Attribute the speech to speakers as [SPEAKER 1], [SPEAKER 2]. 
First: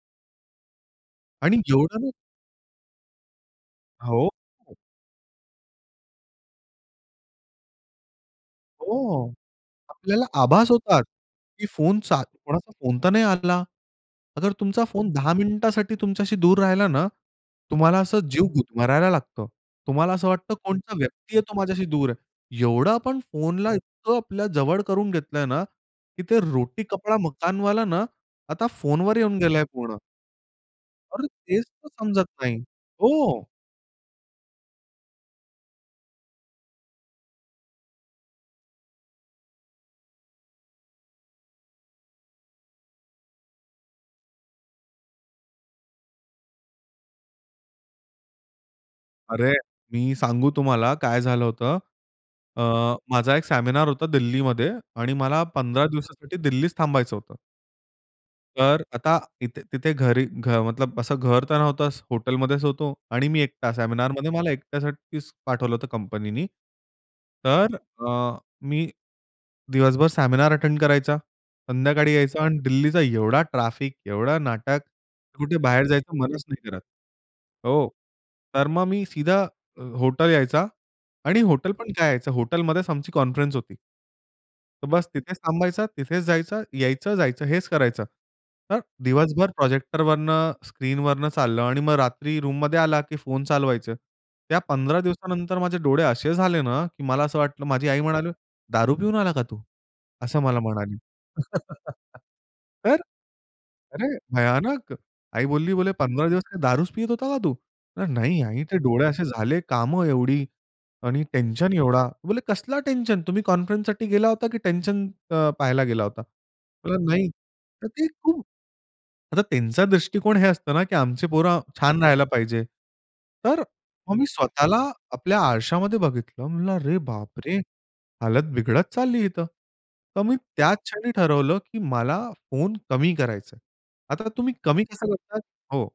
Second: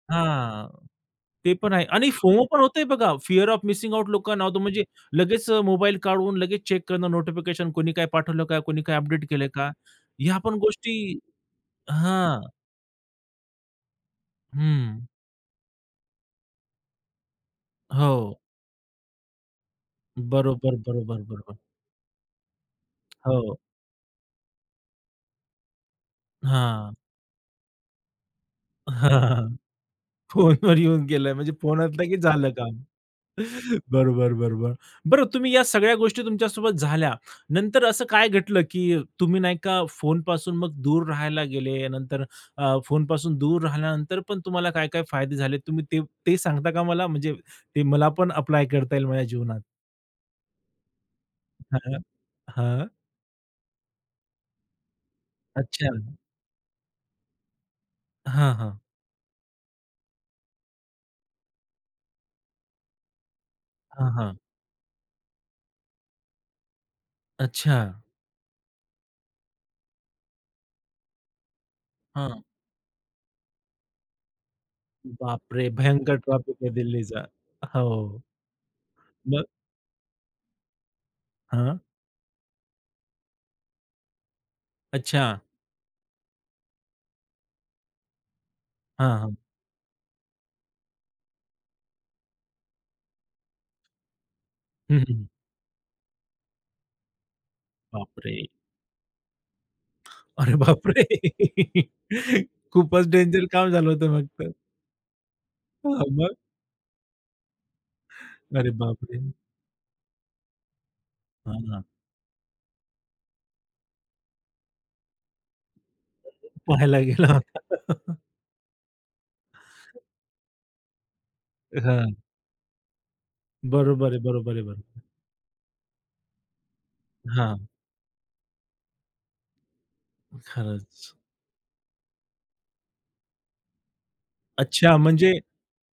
[SPEAKER 1] हां. ते
[SPEAKER 2] आणि
[SPEAKER 1] पण आहे
[SPEAKER 2] एवढं ना
[SPEAKER 1] आणि फोमो पण होतंय बघा, फिअर ऑफ मिसिंग आउट
[SPEAKER 2] हो.
[SPEAKER 1] लोकांना होतो, म्हणजे लगेच अ, मोबाईल काढून लगेच चेक करणं, नोटिफिकेशन कोणी काय पाठवलं का, कुणी काय अपडेट
[SPEAKER 2] हो,
[SPEAKER 1] केलं का?
[SPEAKER 2] आपल्याला
[SPEAKER 1] ह्या पण
[SPEAKER 2] आभास
[SPEAKER 1] गोष्टी
[SPEAKER 2] होतात, की फोन चा
[SPEAKER 1] हां.
[SPEAKER 2] कोणाचा फोन तर नाही आला. अगर तुमचा
[SPEAKER 1] हं.
[SPEAKER 2] फोन 10 मिनिटासाठी तुमच्याशी दूर राहिला ना, तुम्हाला असं
[SPEAKER 1] हो.
[SPEAKER 2] जीव गुदमरायला लागतं. तुम्हाला असं वाटतं
[SPEAKER 1] बरोबर,
[SPEAKER 2] कोणतं
[SPEAKER 1] बरोबर,
[SPEAKER 2] व्यक्ती आहे, तो
[SPEAKER 1] बरोबर.
[SPEAKER 2] माझ्याशी दूर आहे. एवढं आपण
[SPEAKER 1] हो.
[SPEAKER 2] फोनला इतकं आपल्याजवळ करून घेतलंय ना, की ते रोटी,
[SPEAKER 1] हां.
[SPEAKER 2] कपडा, मकानवाला ना आता फोनवर येऊन
[SPEAKER 1] हां.
[SPEAKER 2] गेलाय पूर्ण.
[SPEAKER 1] फोनवर येऊन
[SPEAKER 2] अरे!
[SPEAKER 1] गेलं म्हणजे
[SPEAKER 2] तेच
[SPEAKER 1] फोन
[SPEAKER 2] तर
[SPEAKER 1] असलं की
[SPEAKER 2] समजत
[SPEAKER 1] झालं
[SPEAKER 2] नाही.
[SPEAKER 1] काम.
[SPEAKER 2] हो.
[SPEAKER 1] बरोबर बरोबर. बरं तुम्ही या सगळ्या गोष्टी तुमच्यासोबत झाल्या. नंतर असं काय घडलं, की तुम्ही नाही का फोनपासून दूर राहायला गेले. नंतर अ, फोनपासून दूर राहिल्यानंतर पण तुम्हाला काय काय फायदे झाले? तुम्ही ते ते सांगता का मला, म्हणजे ते मला पण ॲप्लाय करता येईल माझ्या
[SPEAKER 2] अरे!
[SPEAKER 1] जीवनात?
[SPEAKER 2] मी सांगू तुम्हाला काय झालं होतं.
[SPEAKER 1] हां.
[SPEAKER 2] अ,
[SPEAKER 1] हां.
[SPEAKER 2] माझा एक सेमिनार होता दिल्लीमध्ये आणि मला 15
[SPEAKER 1] अच्छा.
[SPEAKER 2] दिवसासाठी दिल्लीत थांबायचं होतं.
[SPEAKER 1] हां, हां.
[SPEAKER 2] तर आता इथे तिथे घरी घ मतलब असं घर तर नव्हतं. हॉटेलमध्येच होतो आणि मी एकटा
[SPEAKER 1] हां,
[SPEAKER 2] सेमिनारमध्ये
[SPEAKER 1] हां.
[SPEAKER 2] मला एकट्यासाठीच पाठवलं होतं कंपनीनी. तर
[SPEAKER 1] अच्छा.
[SPEAKER 2] अ, मी दिवसभर सेमिनार अटेंड करायचा. संध्याकाळी
[SPEAKER 1] हं.
[SPEAKER 2] यायचा आणि दिल्लीचा एवढा ट्रॅफिक, एवढा नाटक.
[SPEAKER 1] बाप
[SPEAKER 2] कुठे
[SPEAKER 1] रे!
[SPEAKER 2] बाहेर
[SPEAKER 1] भयंकर
[SPEAKER 2] जायचं मनच
[SPEAKER 1] ट्रॉफीक
[SPEAKER 2] नाही
[SPEAKER 1] आहे
[SPEAKER 2] करत.
[SPEAKER 1] दिल्लीचा
[SPEAKER 2] हो.
[SPEAKER 1] हो.
[SPEAKER 2] तर मग मी सीधा
[SPEAKER 1] मग?
[SPEAKER 2] हॉटेल यायचो आणि हॉटेल
[SPEAKER 1] हां.
[SPEAKER 2] पण काय? हॉटेलमध्येच आमची कॉन्फरन्स होती. तर बस तिथेच
[SPEAKER 1] अच्छा.
[SPEAKER 2] थांबायचं, तिथेच जायचं, यायचं, जायचं हेच करायचं. तर
[SPEAKER 1] हां, हां.
[SPEAKER 2] दिवसभर प्रोजेक्टरवरनं स्क्रीनवरनं चाललं आणि मग रात्री रूममध्ये आला, की फोन चालवायचे. त्या
[SPEAKER 1] हं,
[SPEAKER 2] 15
[SPEAKER 1] हं, हं.
[SPEAKER 2] दिवसानंतर माझे डोळे असे झाले ना, की मला असं वाटलं माझी आई
[SPEAKER 1] बाप
[SPEAKER 2] म्हणाली
[SPEAKER 1] रे!
[SPEAKER 2] "दारू पिऊन आला का तू?" असं
[SPEAKER 1] अरे
[SPEAKER 2] मला
[SPEAKER 1] बाप
[SPEAKER 2] म्हणाली.
[SPEAKER 1] रे!
[SPEAKER 2] तर
[SPEAKER 1] खूपच डेंजर काम झालं होतं
[SPEAKER 2] अरे!
[SPEAKER 1] मग तर.
[SPEAKER 2] भयानक. आई बोलली बोले
[SPEAKER 1] हां.
[SPEAKER 2] "15
[SPEAKER 1] मग?
[SPEAKER 2] दिवस काय दारूच पित होता का तू?" "नाही आई,
[SPEAKER 1] अरे
[SPEAKER 2] ते
[SPEAKER 1] बाप
[SPEAKER 2] डोळे असे
[SPEAKER 1] रे!
[SPEAKER 2] झाले. कामं एवढी आणि
[SPEAKER 1] हां,
[SPEAKER 2] टेन्शन
[SPEAKER 1] हां.
[SPEAKER 2] एवढा." बोलली "कसला टेन्शन. तुम्ही कॉन्फरन्ससाठी गेला होता की टेन्शन अ, पाहायला गेला होता."
[SPEAKER 1] [unintelligible] पहायला
[SPEAKER 2] म्हणलं "नाही."
[SPEAKER 1] गेला होता.
[SPEAKER 2] तर ते खूप आता त्यांचा दृष्टिकोन हे असतं ना, की आमची पोरं छान
[SPEAKER 1] हां.
[SPEAKER 2] राहायला पाहिजे. तर
[SPEAKER 1] बरोबर
[SPEAKER 2] मग
[SPEAKER 1] आहे.
[SPEAKER 2] मी
[SPEAKER 1] बरोबर आहे.
[SPEAKER 2] स्वतःला
[SPEAKER 1] बरोबर.
[SPEAKER 2] आपल्या आरशामध्ये बघितलं. म्हणलं "अरे बाप रे!
[SPEAKER 1] हां.
[SPEAKER 2] हालत बिघडत चालली इथं." तर मी त्याच क्षणी
[SPEAKER 1] खरंच.
[SPEAKER 2] ठरवलं, की मला फोन कमी करायचा आहे. आता तुम्ही कमी
[SPEAKER 1] अच्छा.
[SPEAKER 2] कसं
[SPEAKER 1] म्हणजे
[SPEAKER 2] करतात? हो.